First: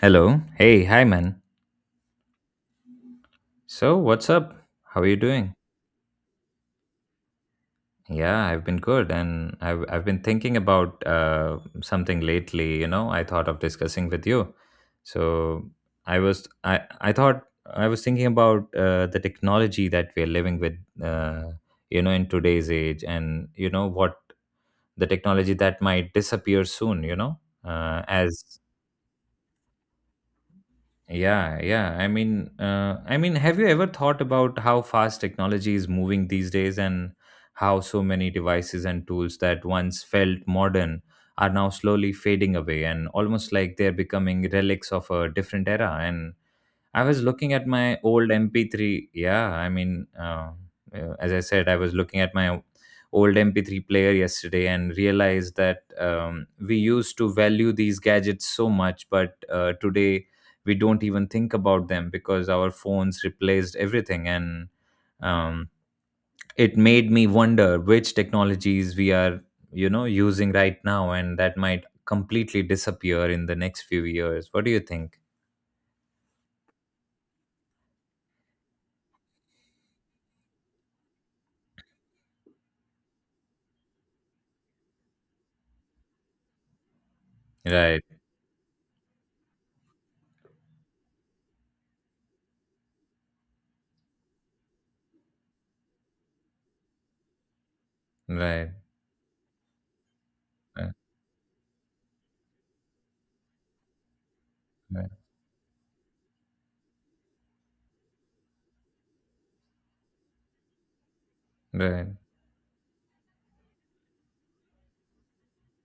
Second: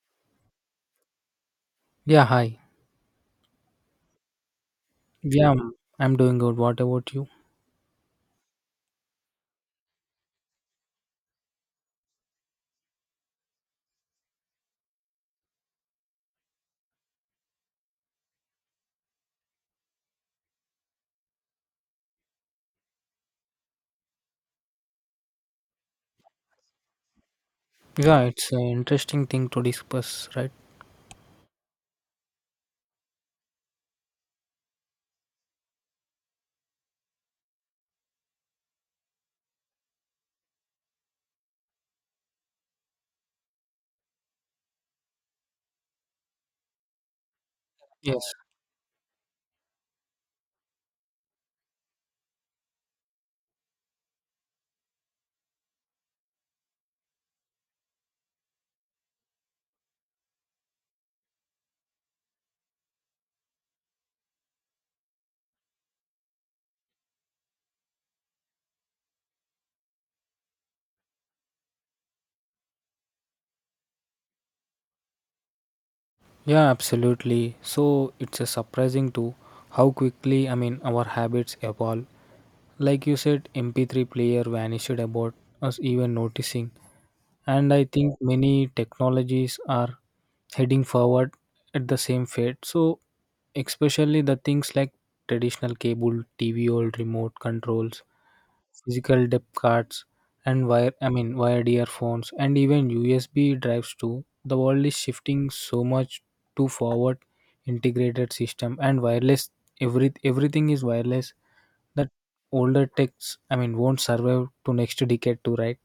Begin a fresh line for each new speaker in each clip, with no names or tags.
Hello. Hey, hi man.
Yeah, hi.
So, what's up? How are you
Yeah,
doing?
I'm doing good. What about you?
Yeah, I've been good and I've been thinking about something lately, you know. I thought of discussing with you. So, I was I thought I was thinking about the technology that we are living with you know in today's age and you know what the technology that might disappear soon, you know,
Yeah, it's
as
an interesting thing to discuss, right?
Yeah, yeah. I mean, have you ever thought about how fast technology is moving these days and how so many devices and tools that once felt modern are now slowly fading away and almost like they're becoming relics of a different era, and I was looking at my old
Yes.
MP3. Yeah, I mean, as I said, I was looking at my old MP3 player yesterday and realized that we used to value these gadgets so much, but today we don't even think about them because our phones replaced everything. And um, it made me wonder which technologies we are, you know, using right now, and that might completely disappear in the next few years. What do you think?
Yeah, absolutely. So it's a surprising to how quickly, I mean, our habits evolve. Like you said, MP3 player vanished about us even noticing. And I
Right,
think many technologies are heading forward at the same fate. So especially the things like traditional cable, TV, old remote controls.
right.
Physical depth cards and
Right.
wired earphones and even USB drives too. The world is
Right.
shifting so much to forward integrated system and wireless. Everything is wireless,
Right,
that older techs, I mean, won't survive to next decade too, right?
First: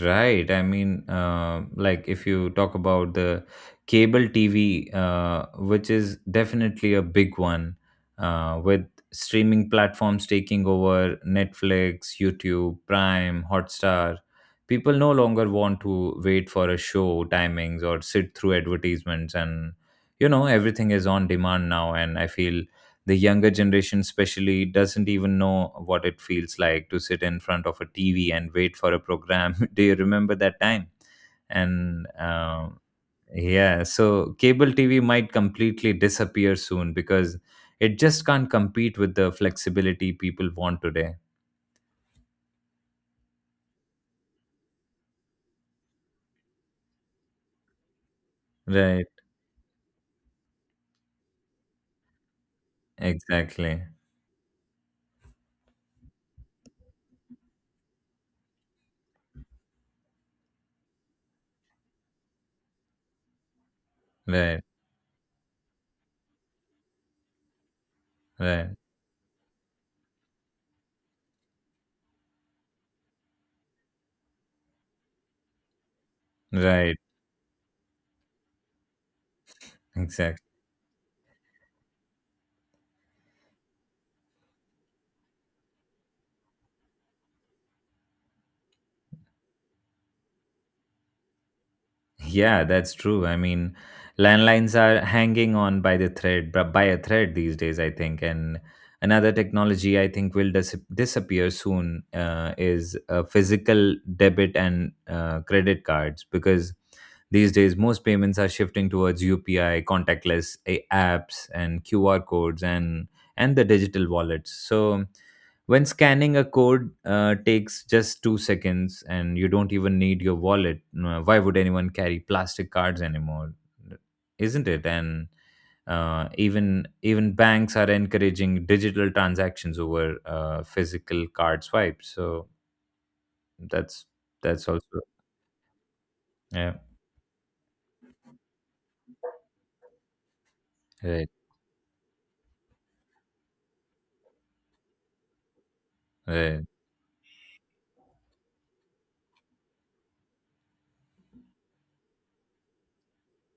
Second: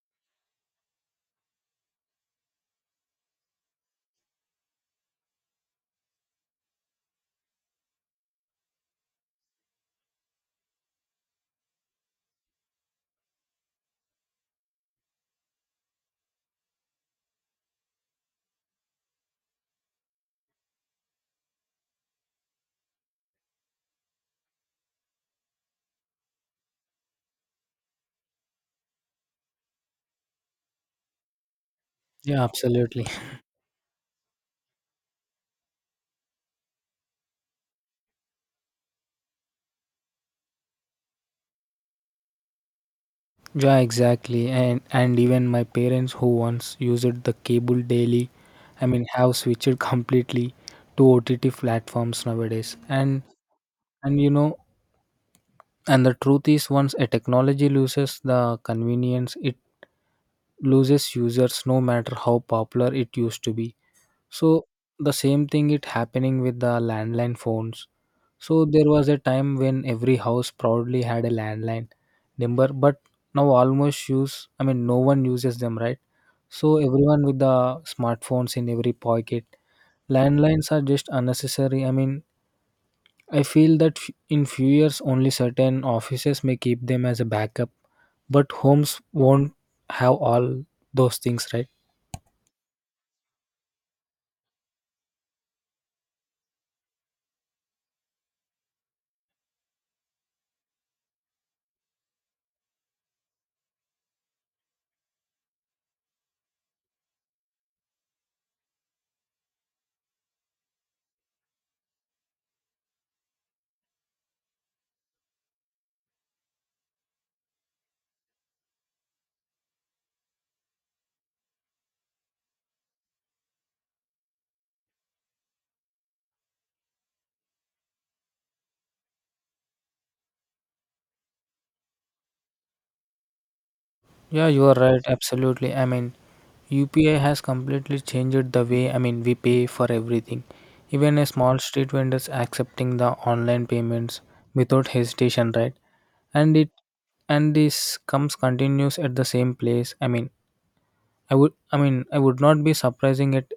right. I mean, like if you talk about the cable TV, which is definitely a big one, with streaming platforms taking over Netflix, YouTube, Prime, Hotstar, people no longer want to wait for a show timings or sit through advertisements, and you know everything is on demand now. And I feel the younger generation especially doesn't even know what it feels like to sit in front of a TV and wait for a program. Do you remember that time? And
Yeah, absolutely.
Yeah, so cable TV might completely disappear soon because it just can't compete with the flexibility people want today.
Yeah, exactly. And even my parents who once used the cable daily, I mean,
Right,
have switched completely to OTT platforms nowadays. And
exactly.
and you know And the truth is, once a technology loses the convenience, it loses users no matter how popular it used to be.
Right.
So the same thing it happening with the landline phones. So
Right.
there was a time when every house proudly had a landline number, but now almost use, I mean, no one uses them, right? So
Right,
everyone with the smartphones in every pocket.
exactly.
Landlines are just unnecessary. I mean, I feel that in few years only certain offices may keep them as a backup, but homes won't have all those things, right?
Yeah, that's true. Landlines are hanging on by the thread, but by a thread these days, I think. And another technology I think will disappear soon is physical debit and credit cards, because these days most payments are shifting towards UPI, contactless a apps, and QR codes, and the digital wallets. So when scanning a code takes just 2 seconds and you don't even need your wallet, why would anyone carry plastic cards anymore? Isn't it? And even banks are encouraging digital transactions over physical card swipes. So that's
Yeah, you
that's
are
also
right. Absolutely. I mean,
yeah,
UPI has completely changed the way, I mean, we pay for everything. Even a
right.
small street vendors accepting the online payments without hesitation, right? And
Right.
it and this comes continues at the same place. I mean, I would not be surprising it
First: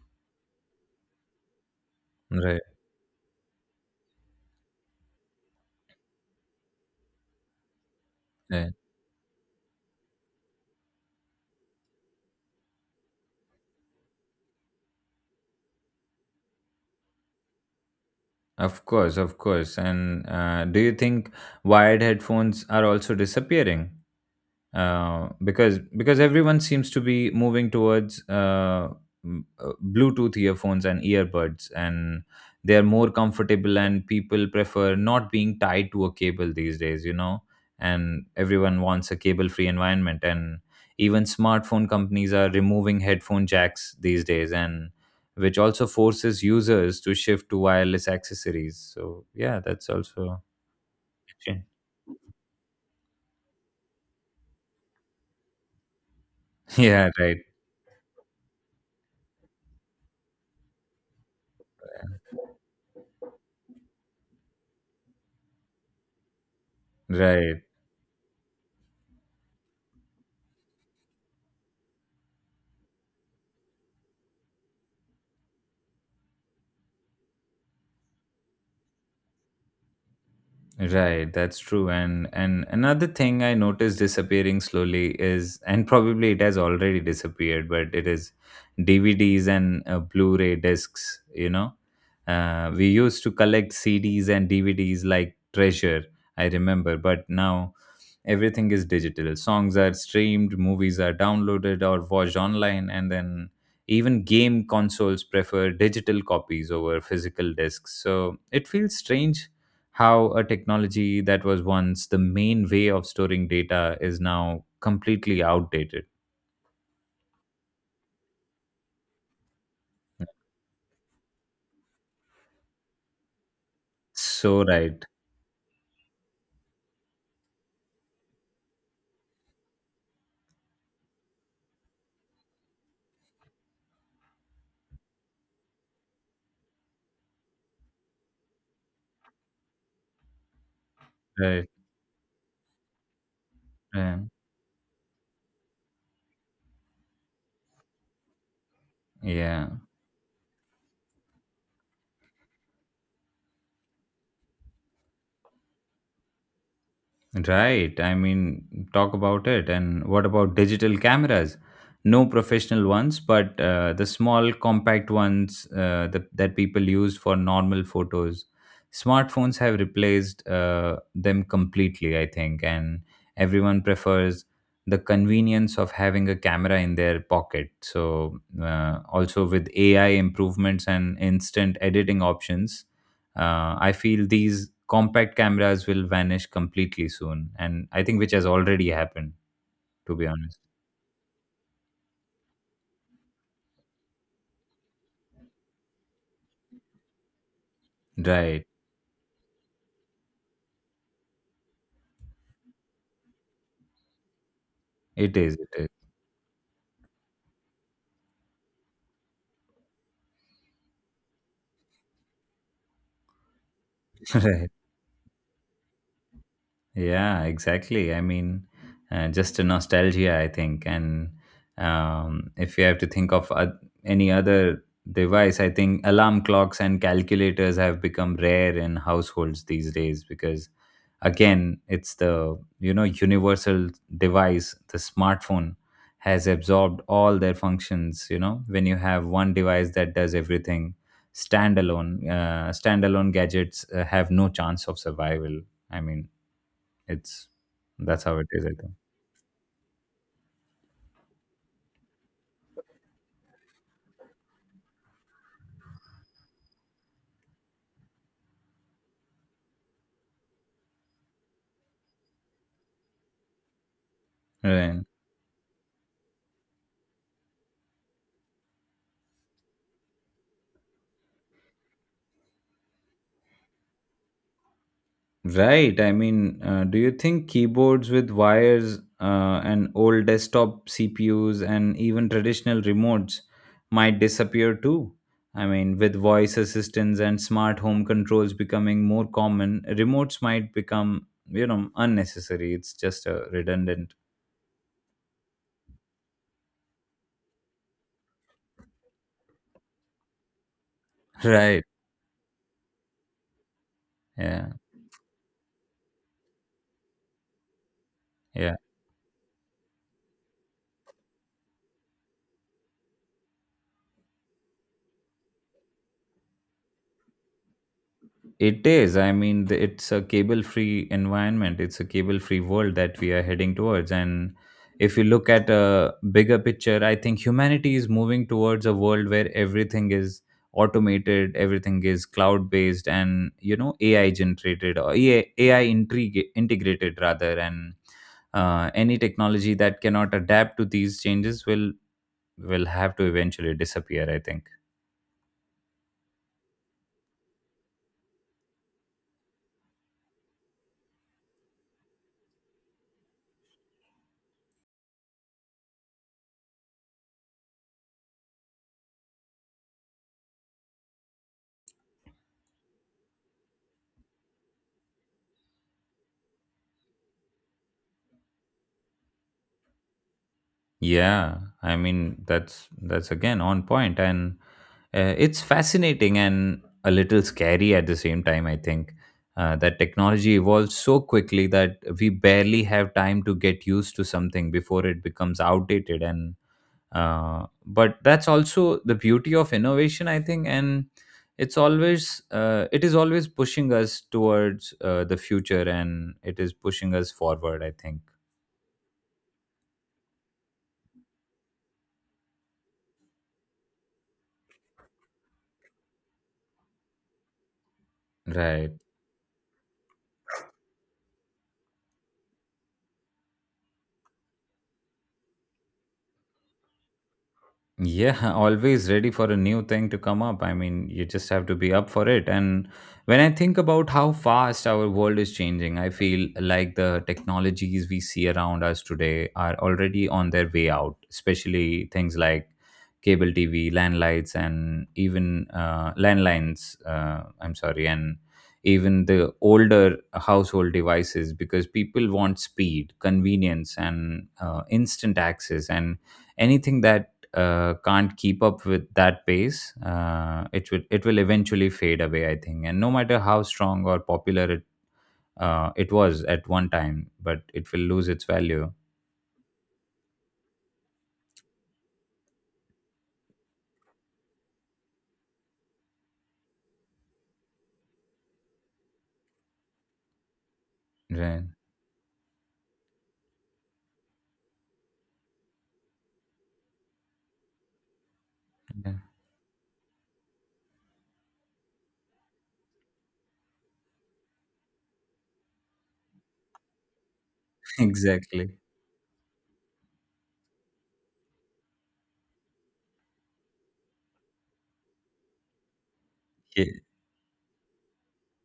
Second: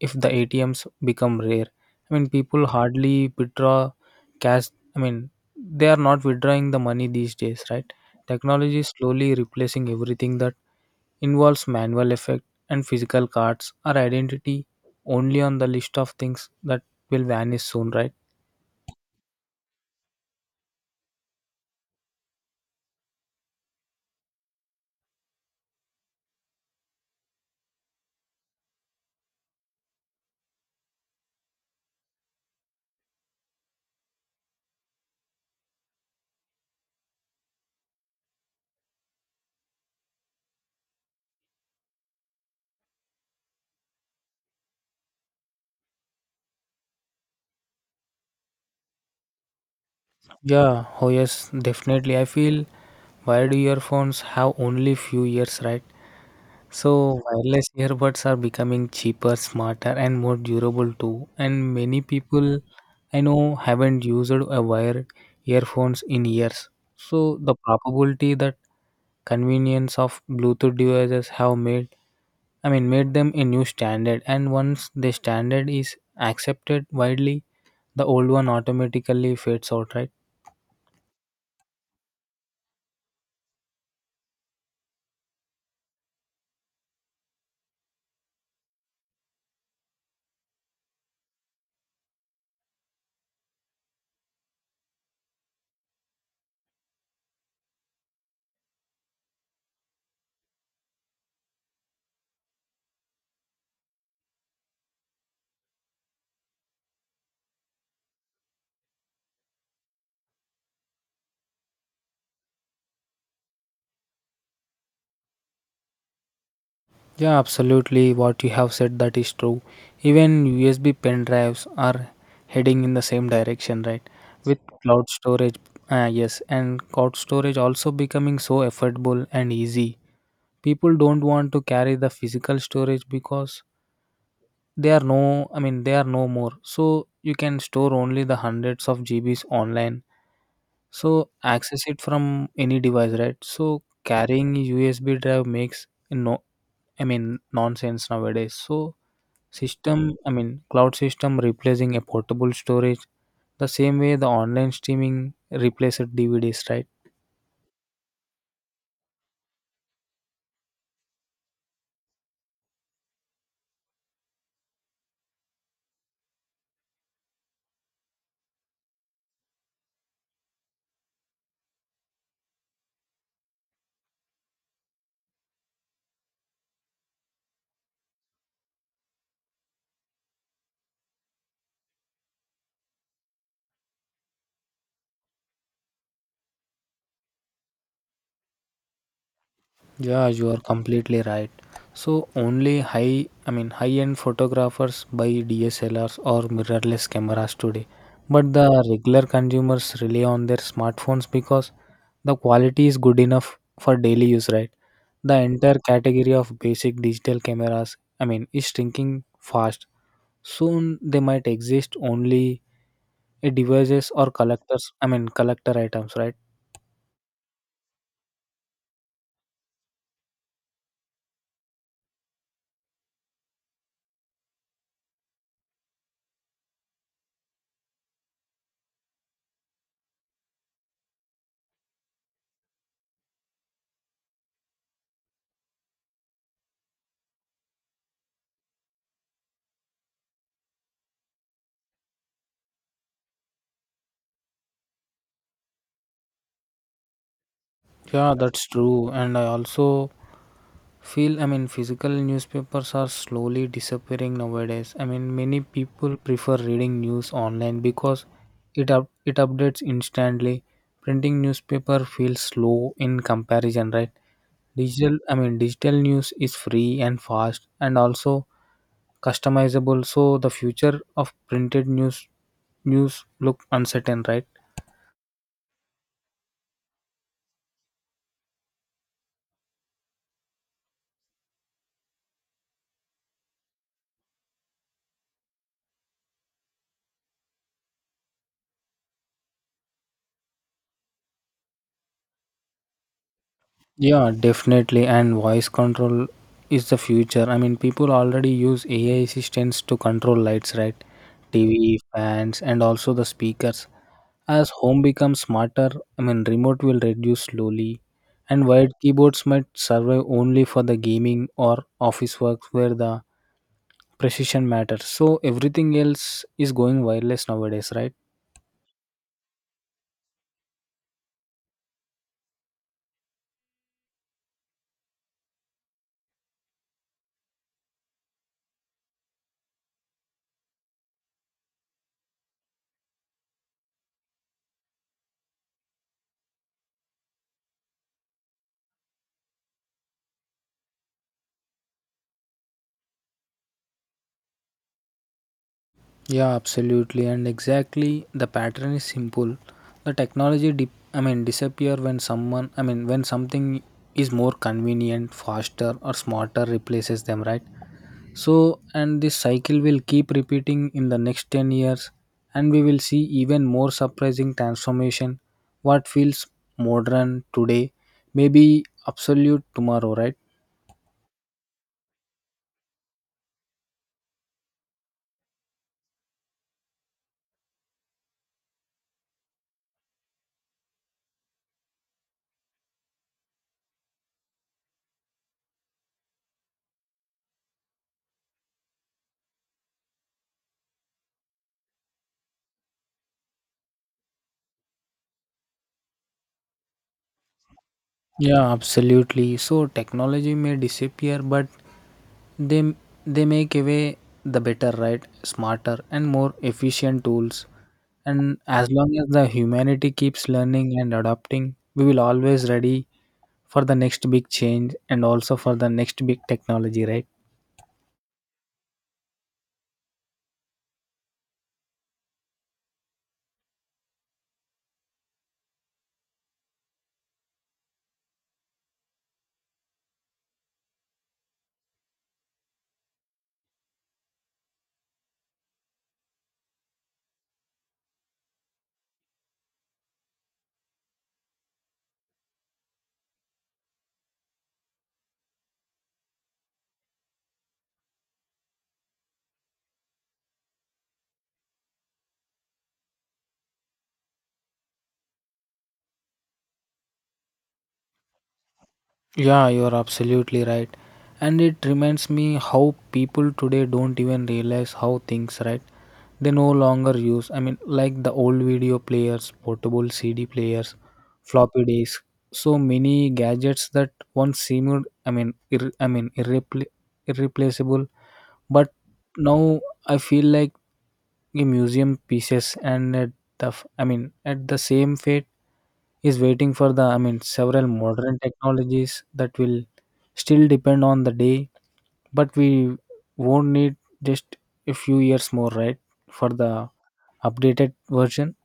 if the ATMs become rare. I mean,
Right.
people hardly withdraw cash. I mean, they are not withdrawing the money these days, right?
Right.
Technology is slowly replacing everything that involves manual effect and physical cards or identity only on the list of things that will vanish soon, right?
Of course, of course. And do you think wired headphones are also disappearing? Because everyone seems to be moving towards Bluetooth earphones and earbuds, and they are more comfortable, and people prefer not being tied to a cable these days, you know. And everyone wants a cable-free environment, and even smartphone companies are removing headphone jacks these days, and which also forces users to shift to wireless accessories. So yeah, that's also a
Yeah, oh yes,
change.
definitely. I feel wired earphones have only few years, right?
Yeah,
So
right,
wireless earbuds are becoming cheaper, smarter, and more durable too. And many people I know haven't used a wired earphones in years. So the
right.
probability that convenience of Bluetooth devices have made I mean made them a new standard. And once the standard is accepted widely, the old one automatically fades out, right?
Right, that's true. And another thing I noticed disappearing slowly is, and probably it has already disappeared, but it is DVDs and Blu-ray discs. You know, we used to collect CDs and DVDs like treasure. I remember, but now everything is digital. Songs are streamed, movies are downloaded or watched online, and then even game consoles prefer digital copies over physical discs. So it feels strange how a technology that was once the main way of storing data is now completely outdated.
Yeah, absolutely. What you have said that is true. Even USB pen drives are heading in the same direction, right? With
So right,
cloud storage, yes, and cloud storage also becoming so affordable and easy. People don't want to carry the physical storage because they are no more. So you can store only the hundreds of GBs online, so
right,
access it from any device, right? So
yeah,
carrying USB drive makes no, I mean, nonsense nowadays. So
yeah.
cloud system replacing a portable storage, the same way the online streaming replaced DVDs, right?
Right. I mean, talk about it. And what about digital cameras? No professional ones, but the small, compact ones that people use for normal photos. Smartphones have replaced them completely, I think, and everyone prefers the convenience of having a camera in their pocket. So, also with AI improvements and instant editing options, I feel these compact cameras will vanish completely soon, and I think which has already happened, to be
Yeah, you
honest.
are completely right. So only high-end photographers buy DSLRs or mirrorless cameras today. But
Right.
the regular consumers rely on their smartphones because the quality is good enough for daily use, right?
It
The
is, it
entire
is.
category of basic digital cameras, I mean, is shrinking fast. Soon they might exist only in devices or
Right.
collector items, right?
Yeah, exactly, I mean, just a nostalgia, I think. And If you have to think of any other device, I think alarm clocks and calculators have become rare in households these days because, again, it's the you know universal device, the smartphone, has absorbed all their functions. You know, when you have one device that does everything, standalone gadgets have no chance of survival. I mean, it's That's
Yeah,
how it is,
that's
I think.
true. And I also feel, I mean, physical newspapers are slowly disappearing nowadays. I mean, many people prefer reading news online because it updates instantly. Printing newspaper feels slow in comparison, right?
Right.
Digital i mean digital news is free and fast and also customizable, so the future of printed news look uncertain, right?
Right. I mean, do you think keyboards with wires and old desktop CPUs and even traditional remotes might disappear too? I mean, with voice assistants and smart home controls becoming more common, remotes might become, you know, unnecessary. It's just a redundant.
Yeah, definitely. And voice control is the future. I mean, people already use AI assistants to control lights, right?
Right.
TV, fans, and also the speakers.
Yeah.
As home becomes smarter, I mean, remote will reduce slowly, and
Yeah.
wired keyboards might survive only for the gaming or office work where the precision matters. So everything else is going wireless nowadays, right?
It is. It's a cable free environment. It's a cable free world that we are heading towards. And if you look at a bigger picture, I think humanity is moving towards a world where everything is automated, everything is cloud based, and, you know, AI generated, or AI integrated rather. And any technology that cannot adapt to these changes will have to eventually disappear, I think.
Yeah, absolutely, and exactly the pattern is simple. The technology, disappear when when something is more convenient, faster, or smarter replaces them, right? So, and this cycle will keep repeating in the next 10 years, and we will see even more surprising transformation. What feels modern today may be absolute tomorrow, right?
Yeah, I mean, that's again on point. And it's fascinating and a little scary at the same time. I think that technology evolves so quickly that we barely have time to get used to something before it becomes outdated. And but that's also the beauty of innovation, I think, and it is always pushing us towards the future, and it is pushing us forward, I think.
Yeah, absolutely. So technology may disappear, but they they make away the better, right? Smarter and more efficient tools. And as
Right.
long as the humanity keeps learning and adapting, we will always ready for the next big change and also for the next big technology, right?
Yeah, always ready for a new thing to come up. I mean, you just have to be up for it. And when I think about how fast our world is changing, I feel like the technologies we see around us today are already on their way out, especially things like cable TV, landlines, and even landlines. I'm sorry, and even the older household devices, because people want speed, convenience, and instant access. And anything that can't keep up with that pace, it will eventually fade away, I think. And no matter how strong or popular it was at one time, but it will lose its value.
Yeah, you're absolutely right. And it reminds me how people today don't even realize how things, right? They no longer use, I mean, like the old video players, portable CD players,
Right.
floppy disks, so many gadgets that once seemed, I mean, irreplaceable, but
Yeah.
now I feel like a museum pieces, and at the f- I mean at the same fate is waiting for the I mean several modern
Exactly.
technologies that will still depend on the day, but we won't need just a few years more, right, for the
Yeah.
updated version.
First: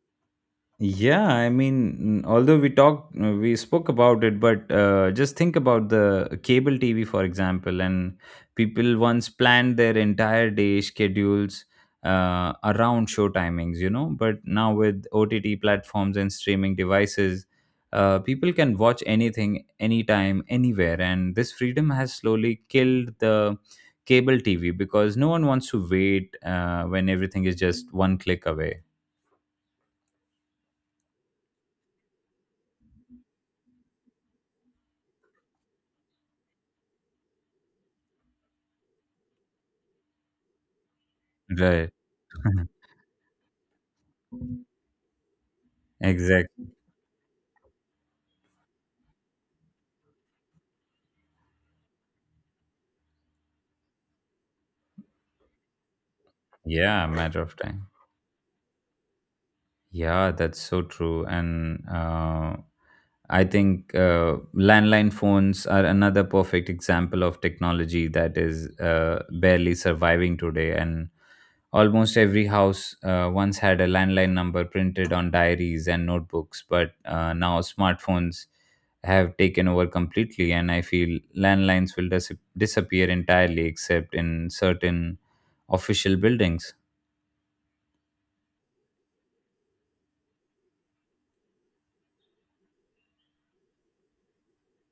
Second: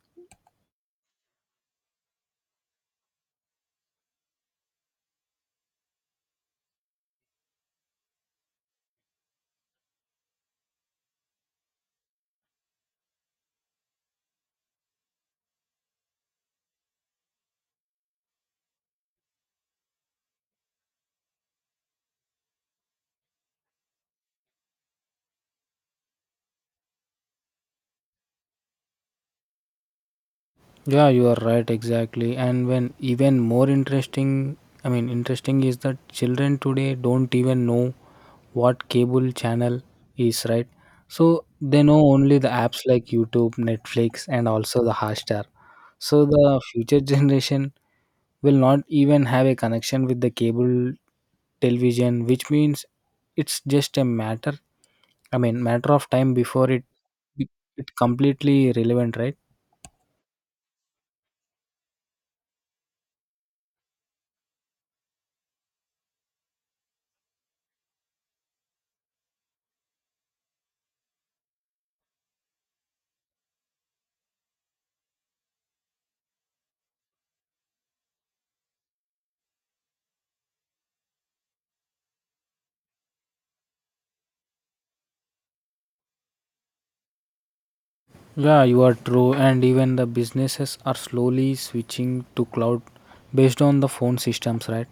Yeah, I mean, although we spoke about it, but just think about the cable TV, for example, and people once planned their entire day schedules around show timings, you know. But now with OTT platforms and streaming devices, people can watch anything, anytime, anywhere, and this freedom has slowly killed the cable TV because no one wants to wait when everything is just one click away.
Yeah, you are right, exactly. And when even more interesting, I mean, interesting is that children today don't even know what cable channel is, right? So they
Right.
know only the apps like YouTube, Netflix, and also the Hotstar. So the
Exactly.
future generation will not even have a connection with the cable television, which means it's just a matter of time before it
Yeah, matter of time.
it completely relevant, right?
Yeah, that's so true. And I think landline phones are another perfect example of technology that is barely surviving today. And almost every house once had a landline number printed on diaries and notebooks, but now smartphones have taken over completely. And I feel landlines will disappear entirely, except in certain official buildings.
Yeah, you are true, and even the businesses are slowly switching to cloud based on the phone systems, right?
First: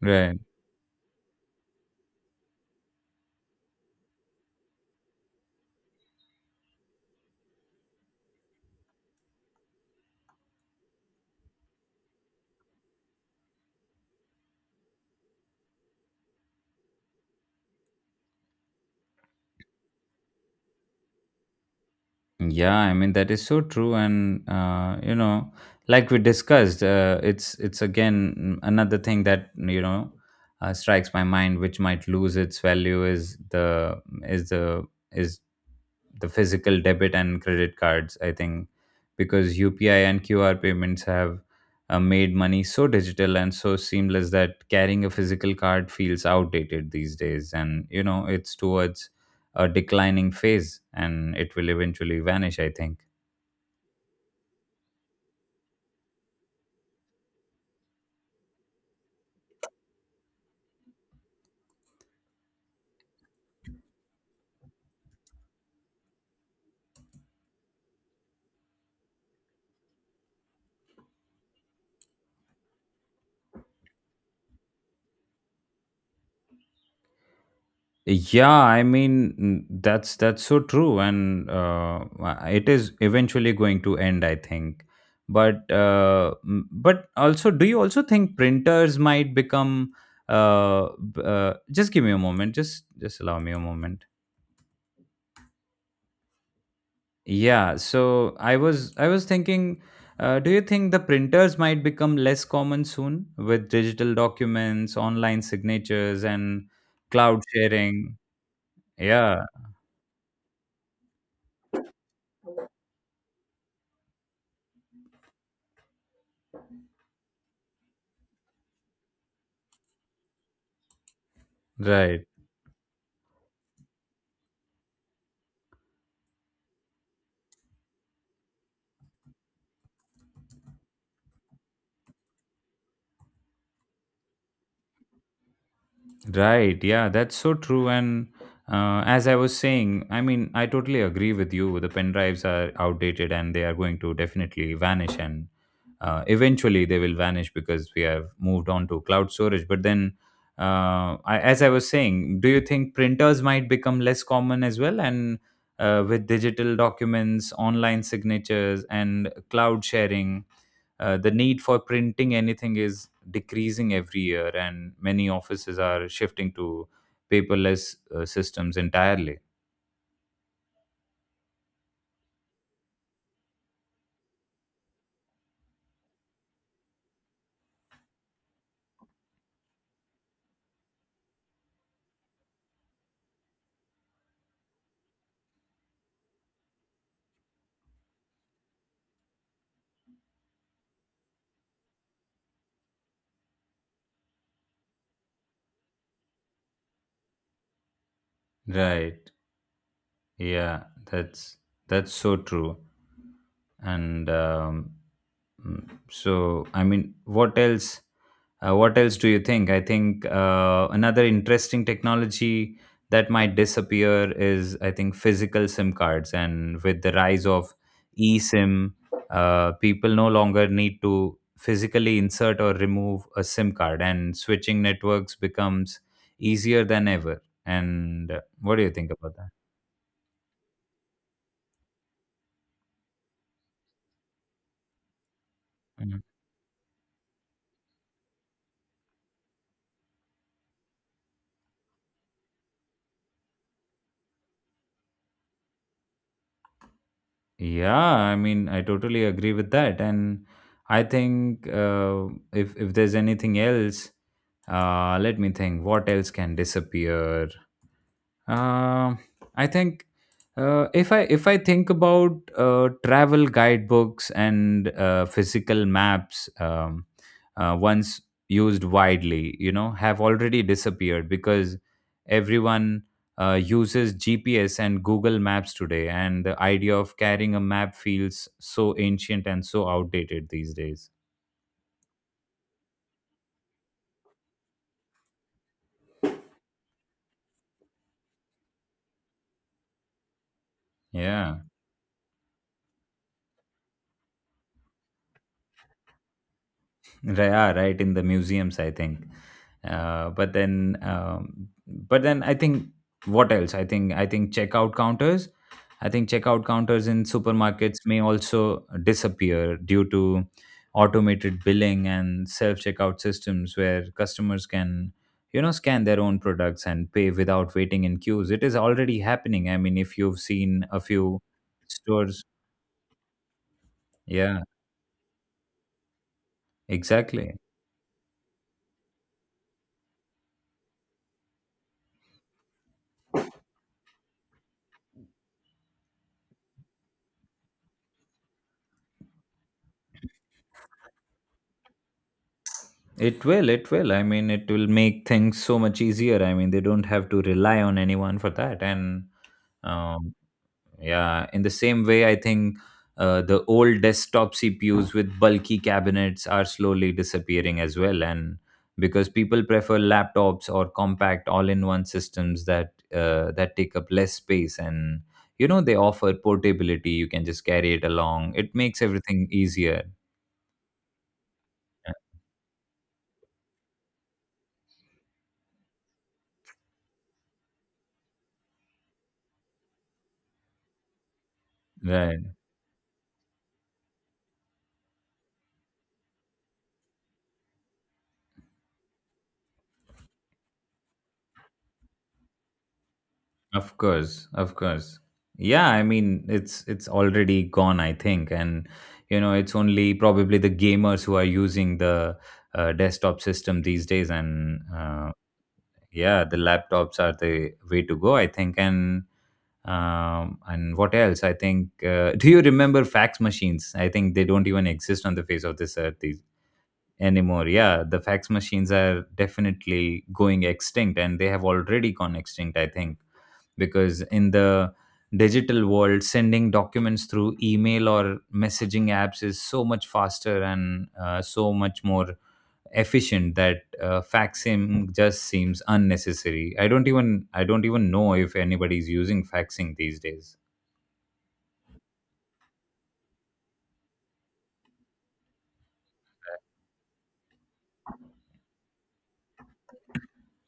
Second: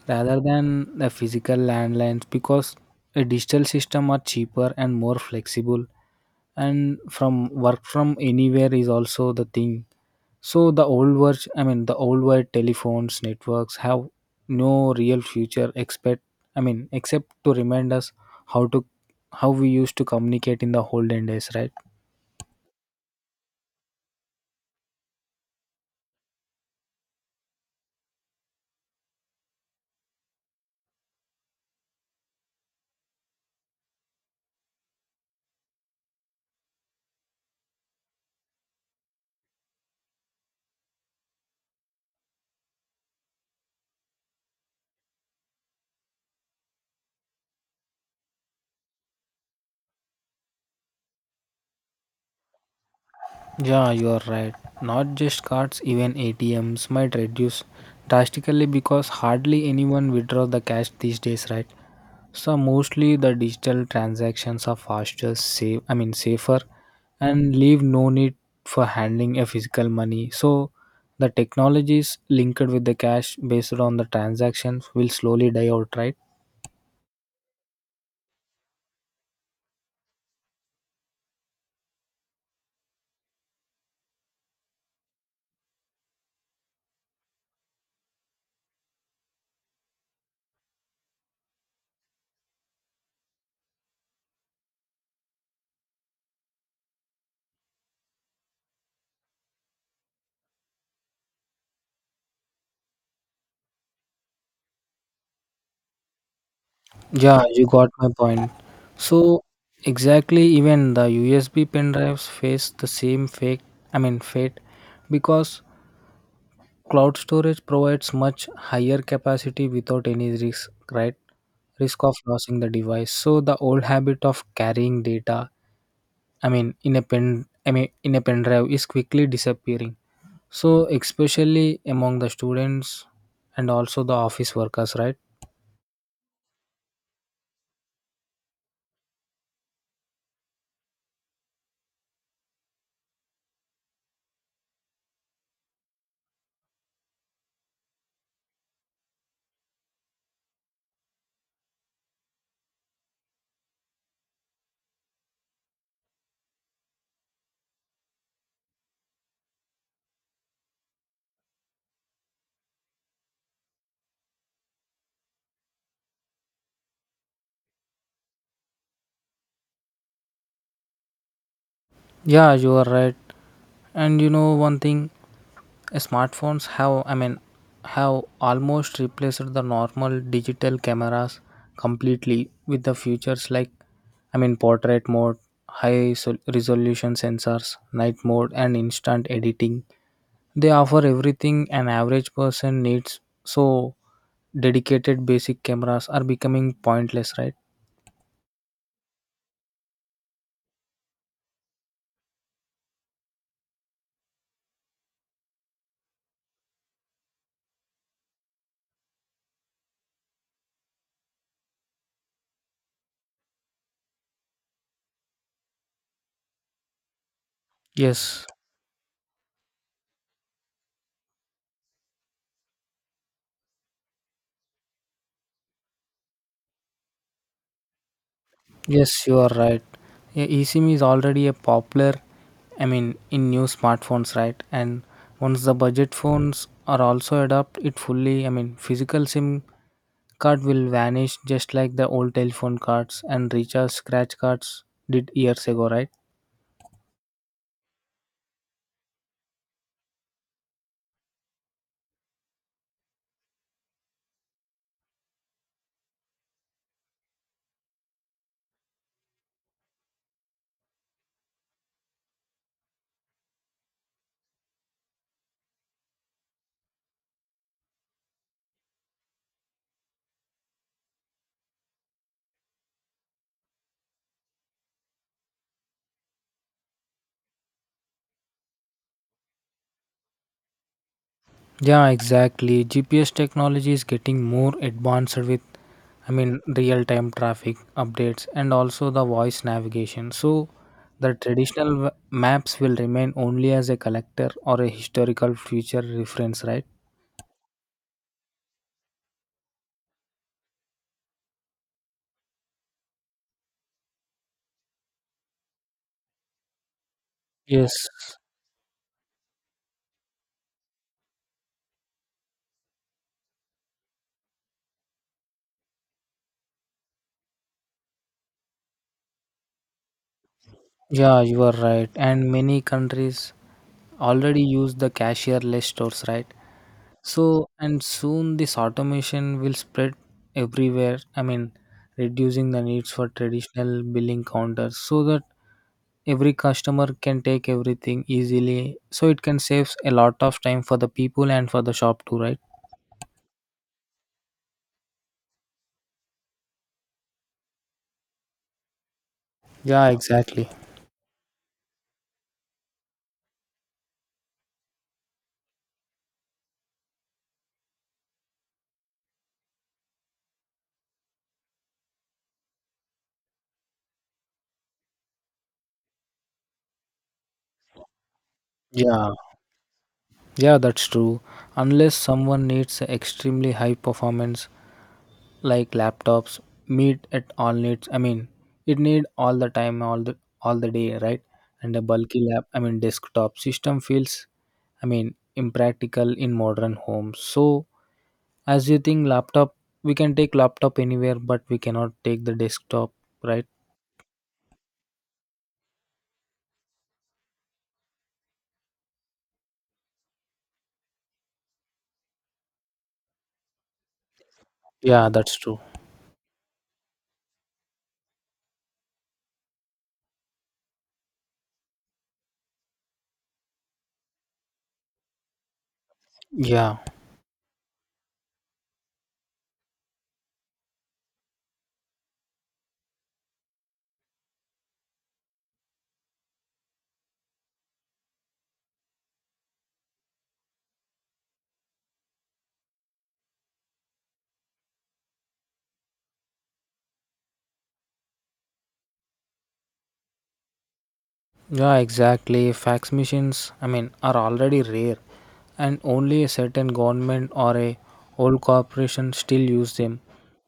Right.
Rather than the physical landlines, because a digital system are cheaper and more flexible, and from work from anywhere is also the thing. So the old world telephones networks have no real future. Except to remind us how to how we used to communicate in the olden days, right?
Yeah, I mean that is so true, and you know, like we discussed, it's again another thing that you know strikes my mind, which might lose its value is is the is the physical debit and credit cards, I think, because UPI and QR payments have made money so digital and so seamless that carrying a physical card feels outdated these days, and you know it's towards a declining phase and it will eventually vanish, I think.
Yeah, you are right. Not just cards, even ATMs might reduce drastically because hardly anyone withdraws the cash these days, right? So mostly the digital transactions are faster, safer, and leave no need for handling a physical money. So the technologies linked with the cash based on the transactions will slowly die out, right?
Yeah, I mean, that's so true, and it is eventually going to end, I think. But but also, do you also think printers might become? Just give me a moment. Just allow me a moment. Yeah. So I was thinking, do you think the printers might become less common soon with digital documents, online signatures, and cloud
Yeah, you got my
sharing?
point.
Yeah.
So exactly even the USB pen drives face the same fake I mean fate because cloud storage provides much higher capacity without any risk, right? Risk of
Right.
losing the device. So the old habit of carrying data, I mean, in a pen drive is quickly disappearing. So especially among the students and also the office workers, right?
Right. Yeah, that's so true. And as I was saying, I mean, I totally agree with you. The pen drives are outdated and they are going to definitely vanish. And eventually they will vanish because we have moved on to cloud storage. But then, as I was saying, do you think printers might become less common as well? And with digital documents, online signatures, and cloud sharing? The need for printing anything is decreasing every year, and many offices are shifting to paperless systems entirely.
Yeah, you are right. And you know one thing, smartphones have I mean have almost replaced the normal digital cameras completely with the features like, I mean, portrait mode, high resolution sensors, night mode, and instant editing. They offer everything an average person needs. So dedicated basic cameras are becoming pointless, right?
Right. Yeah, that's that's so true. And um, So, I mean, what else? What else do you think? I think another interesting technology that might disappear is, I think, physical SIM cards. And with the rise of
Yes.
eSIM, people no longer need to physically insert or remove a SIM card, and switching networks becomes easier than ever. And what do you think
Yes,
about
you
that?
are right. Yeah, eSIM is already a popular, I mean, in new smartphones, right? And once the budget
Mm-hmm.
phones are also adopt it fully, I mean, physical SIM card will vanish just like the old telephone cards and recharge scratch cards did years ago, right?
Yeah, I mean, I totally agree with that, and I think if there's anything else, let me think. What else can disappear? Um, I think if I think about travel guidebooks and physical maps, once used widely, you know, have already disappeared because everyone uses GPS and Google Maps today, and the idea of carrying a map feels so ancient and so outdated these days.
Yeah, exactly. GPS technology is getting more advanced with, I mean, real time traffic updates and also the voice navigation. So the
Yeah.
traditional maps will remain only as a collector or a historical future reference, right?
Yeah, right in the museums, I think. But then, but then I think, what else? I think checkout counters. I think checkout counters in supermarkets
Yes.
may also disappear due to automated billing and self checkout systems where customers can, you know, scan their own products and pay without waiting in queues. It is already happening. I mean, if you've seen a few
Yeah, you are right.
stores.
And many countries
Yeah,
already use the cashierless stores, right?
exactly.
So, and soon this automation will spread everywhere. I mean, reducing the needs for traditional billing counters so that every customer can take everything easily. So it can save a lot of time for the people and for the shop too, right?
It will, it will. I mean, it will make things so much easier. I mean, they don't have to rely on anyone for that. And
Yeah,
um,
exactly.
yeah, in the same way, I think the old desktop CPUs with bulky cabinets are slowly disappearing as well. And because people prefer laptops or compact all-in-one systems that that take up less space, and you know they offer portability. You can just carry it along. It makes
Yeah.
everything easier.
Yeah, that's true. Unless someone needs extremely high performance, like laptops meet at all needs. I mean, it need all the time, all the day, right? And a
Yeah,
bulky
right.
desktop system feels, I mean, impractical in modern homes. So, as you think, laptop we can take laptop anywhere, but we cannot take the desktop, right?
Of course, of course. Yeah, I mean it's already gone, I think, and you know it's only probably the gamers who are using the desktop system these days, and
Yeah, that's true.
yeah, the laptops are the way to go, I think. And what else? I think. Do you remember fax machines? I think they don't even exist on the face of this earth these,
Yeah.
anymore. Yeah, the fax machines are definitely going extinct, and they have already gone extinct, I think because in the digital world sending documents through email or messaging apps is so much faster and so much more efficient that faxing just seems unnecessary. I don't even know if anybody's using faxing these days.
Yeah, exactly. Fax machines, I mean, are already rare, and only a certain government or a old corporation still use them.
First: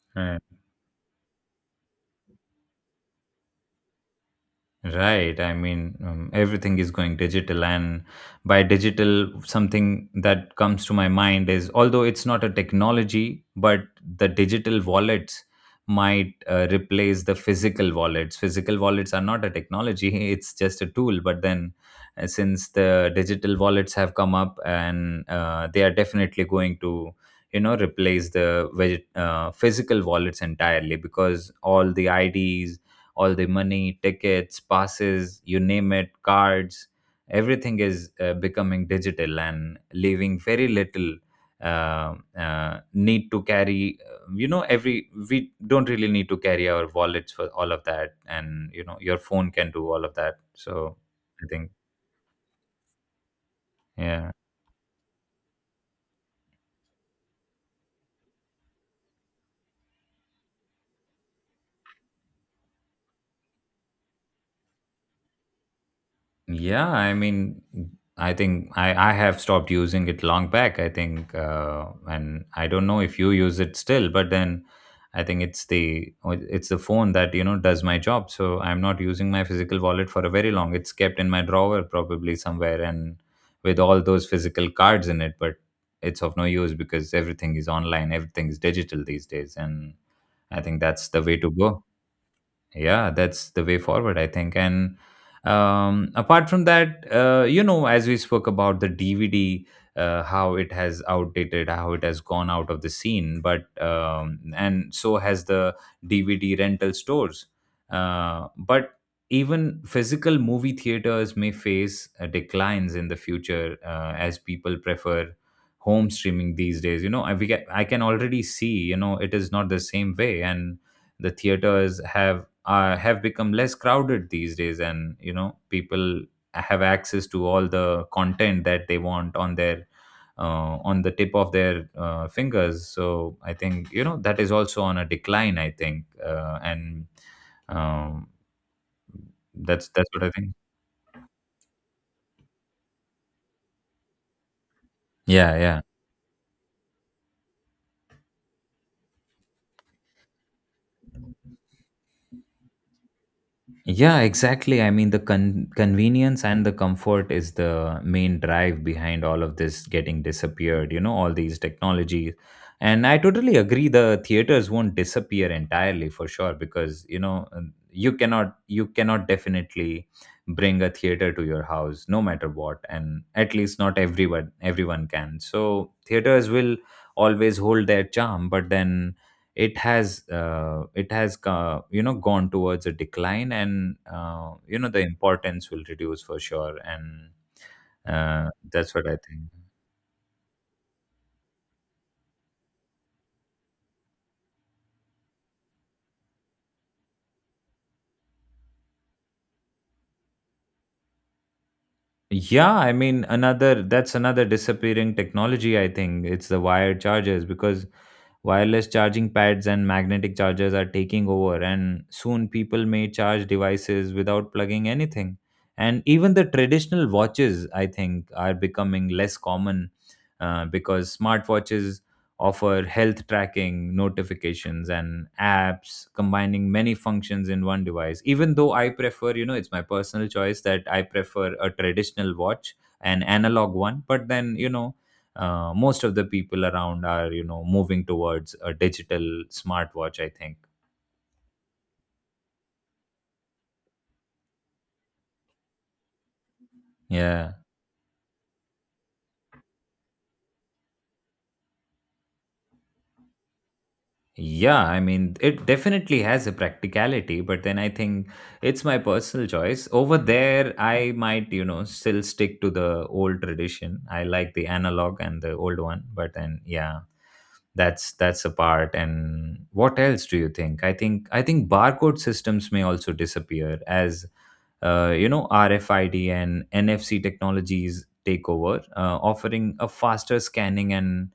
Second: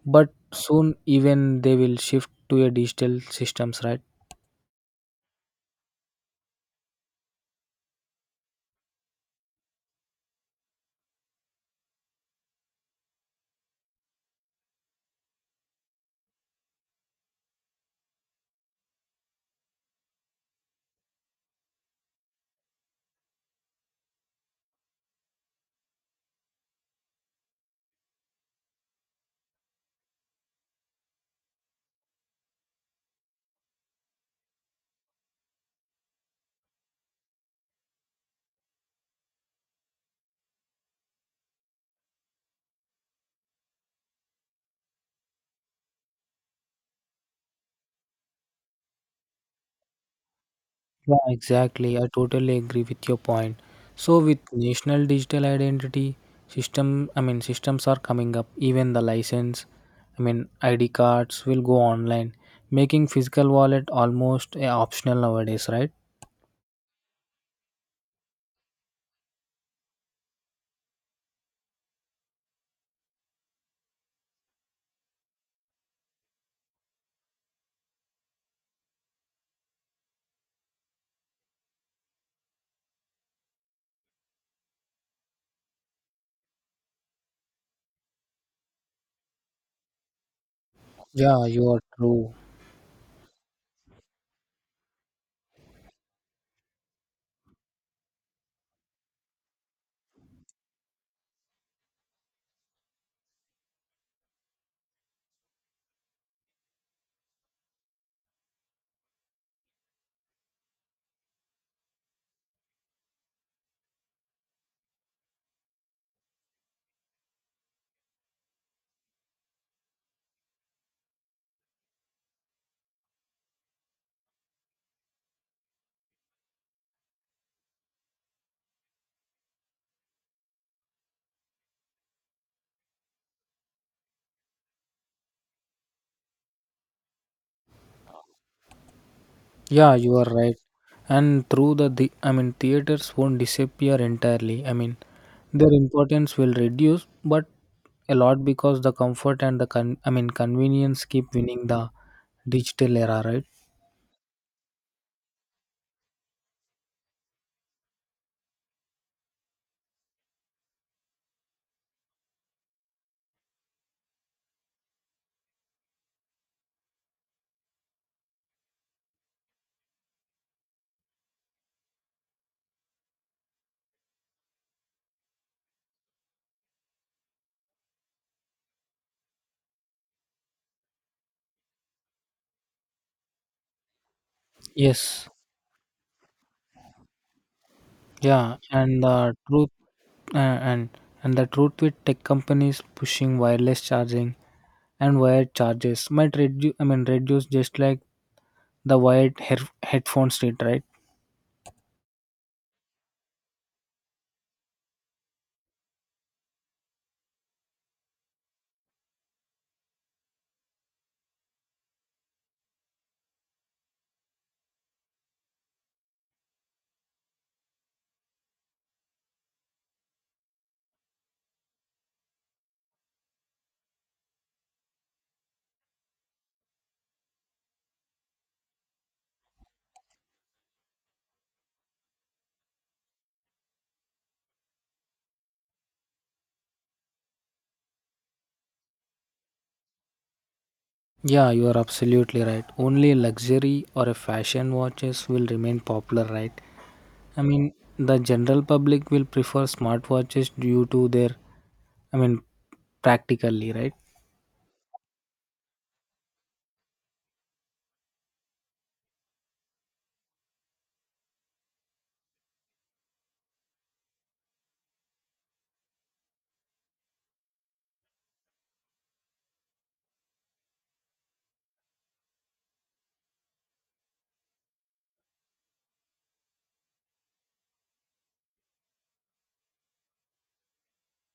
But soon, even they will shift to a digital systems, right?
Right. I mean, everything is going digital, and by digital, something that comes to my mind is, although it's not a technology, but the digital wallets might replace the physical wallets. Physical wallets are not a technology, it's just a tool. But then, since the digital wallets have come up and they are definitely going to, you know, replace the physical wallets entirely because all the ids, all the money, tickets, passes, you name it, cards, everything is becoming digital and leaving very little need to carry. You know, every we don't really need to carry our wallets for all of that, and you know, your phone can do all of that. So
Yeah,
I think,
exactly. I totally agree with your point. So,
yeah.
with national digital identity systems are coming up. Even the license, I mean, ID cards will go online, making physical wallet almost a optional nowadays, right?
Yeah, I mean, I think I have stopped using it long back. I think, and I don't know if you use it still, but then I think it's the phone that you know does my job. So I'm not using my physical wallet for a very long. It's kept in my drawer probably somewhere, and with all those physical cards in it, but it's of no use because everything is online, everything is digital these days, and I think that's the way
Yeah,
to
you are
go.
true.
Yeah, that's the way forward, I think. And apart from that, you know, as we spoke about the dvd, how it has outdated, how it has gone out of the scene. But and so has the dvd rental stores, but even physical movie theaters may face declines in the future as people prefer home streaming these days. You know, we get, I can already see, you know, it is not the same way, and the theaters have become less crowded these days, and you know people have access to all the content that they want on their on the tip of their fingers. So I think, you know, that is also on a decline, I think. Uh, and um,
Yeah,
that's
you
what
are
I think.
right. And through the theaters won't disappear entirely. I mean,
Yeah,
their
yeah.
importance will reduce, but a lot because the comfort and the convenience keep winning the digital era, right?
Yeah, exactly. I mean, the convenience and the comfort is the main drive behind all of this getting disappeared, you know, all these technologies. And I totally agree the theaters won't disappear entirely for sure because, you know, you cannot definitely bring a theater to your house no matter what, and at least not everyone can. So, theaters will always hold their charm, but then it has you know gone towards a decline, and you know the
Yes.
importance will reduce for sure. And
Yeah,
that's
and
what I think.
uh, and the truth with tech companies pushing wireless charging and wired charges might reduce I mean reduce just like the wired headphones did, right?
Yeah, I mean, another, that's another disappearing technology, I think. It's the wired chargers because wireless charging pads and magnetic chargers are taking over, and soon people may charge devices without plugging anything. And even the traditional watches, I think, are becoming less common because smartwatches offer health tracking, notifications, and apps, combining many functions in one device. Even though I prefer, you know, it's my personal choice that I prefer a traditional watch, an analog one, but then, you know, most of the people around are, you know, moving towards a digital smartwatch, I think.
Yeah, you are absolutely right. Only luxury or a fashion watches will remain popular, right? I
Yeah.
mean, the general public will prefer smartwatches due to their, I mean, practically, right?
Yeah, I mean, it definitely has a practicality, but then I think it's my personal choice. Over there, I might, you know, still stick to the old tradition. I like the analog and the old one, but then, yeah, that's a part. And what else do you think? I think barcode systems may also disappear as, you know, rfid and nfc technologies take over, offering a faster scanning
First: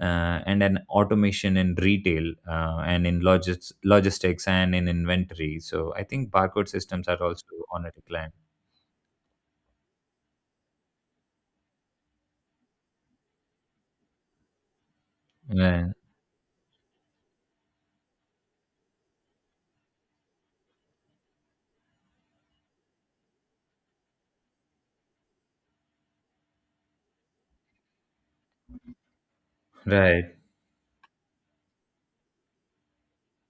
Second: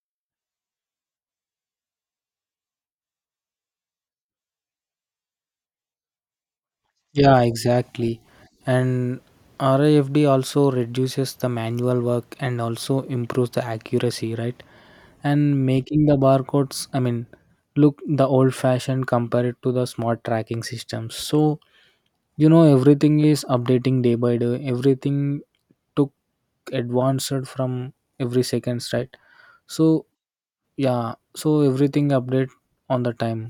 and an automation in retail and in logistics and in inventory. So I think barcode systems are
Yeah,
also on a
exactly.
decline.
And RIFD also reduces the manual work and also improves the accuracy, right? And
Yeah,
making the barcodes, I mean, look the old fashioned compared to the smart tracking systems. So you know everything is updating day by day, everything took advanced from every seconds, right? So
right.
yeah, so everything update on the time.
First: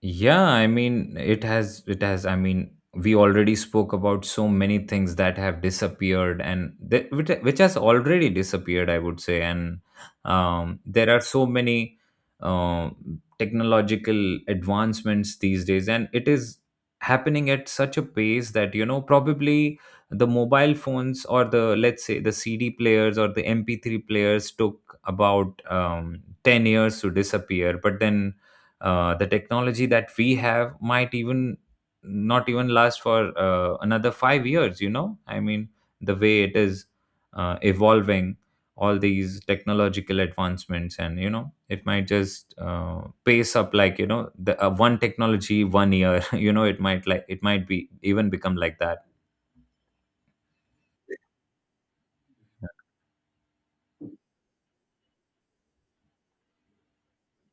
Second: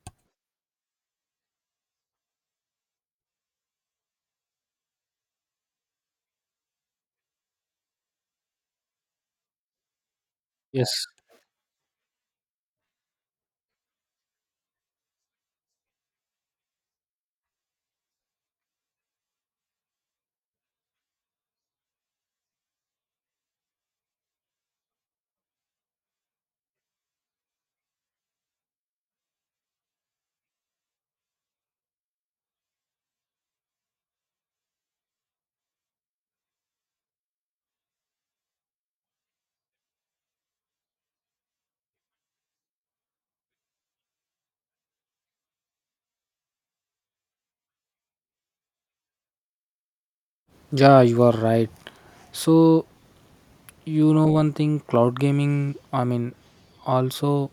Yeah, I mean, it has, I mean, we already spoke about so many things that have disappeared and that, which has already disappeared, I would say. And
Yes.
there are so many uh, technological advancements these days, and it is happening at such a pace that, you know, probably the mobile phones or the, let's say, the CD players or the MP3 players took about 10 years to disappear. But then, the technology that we have might even not even last for another five years, you know, I mean the way it is evolving all these technological advancements, and you know it might just pace up, like, you know, the one technology one year, you know it might, like, it might be even become like that.
Yeah, you are right. So you know one thing, cloud gaming, I mean, also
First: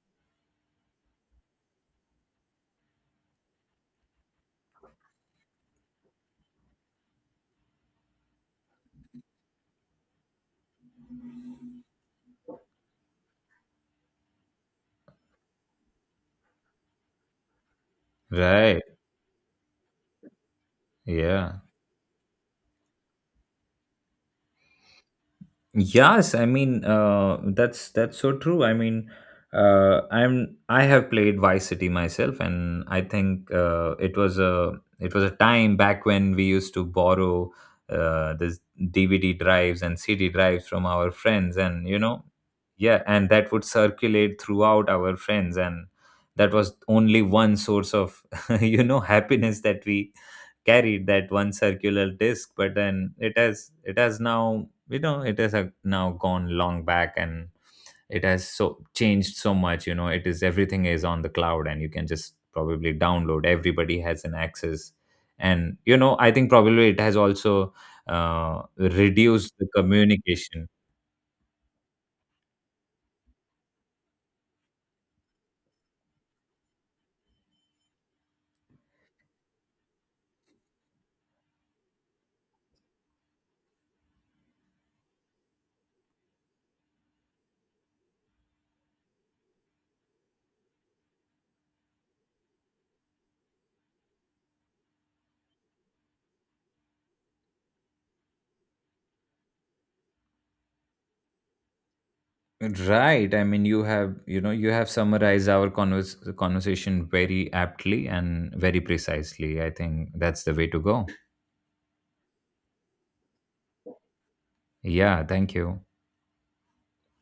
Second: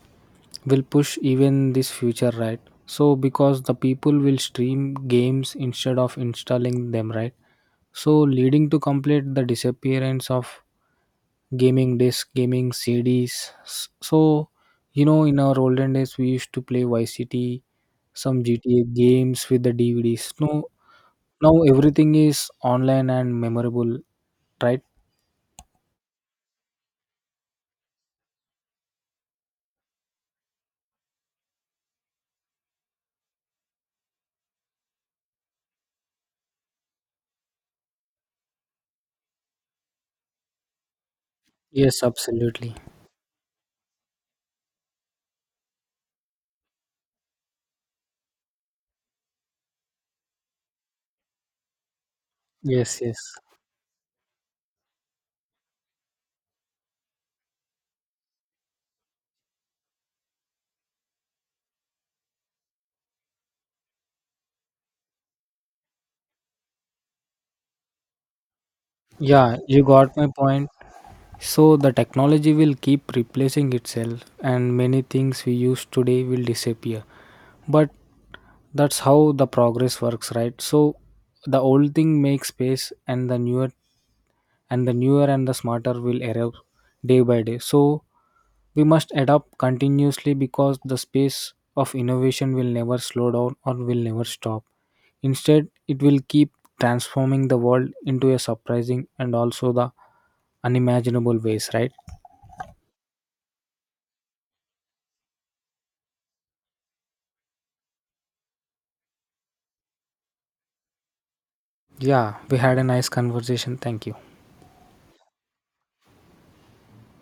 will push even this future, right? So because the people will stream games instead of installing them, right? So leading to complete the disappearance of gaming disc, gaming CDs. So you know, in our olden days, we used to play YCT, some
Right,
GTA games with the DVDs. No, now
yeah.
everything is online and memorable, right?
Yes, I mean that's so true. I mean, I have played Vice City myself, and I think it was a time back when we used to borrow this DVD drives and CD drives from our friends, and you
Yes,
know,
absolutely.
yeah, and that would circulate throughout our friends, and that was only one source of you know happiness, that we carried that one circular disc. But
Yes,
then
yes.
it has, it has now, you know it has now gone long back. And it has so changed so much. You know, it is everything is on the cloud, and you can just probably download, everybody has an access. And you know I think probably it has also reduced
Yeah,
the
you got my
communication.
point. So the technology will keep replacing itself, and many things we use today will disappear. But that's how the progress works, right? So the old thing makes space and the newer and the smarter will arrive day by day. So we must adapt continuously because the space of innovation will never slow down or will never stop. Instead, it will keep transforming the world into a surprising and also the unimaginable ways, right?
Right. I mean, you have, you know, you have summarized our conversation very aptly and very precisely. I think that's the way to go.
Yeah, we had a nice conversation. Thank you.
Yeah, thank you.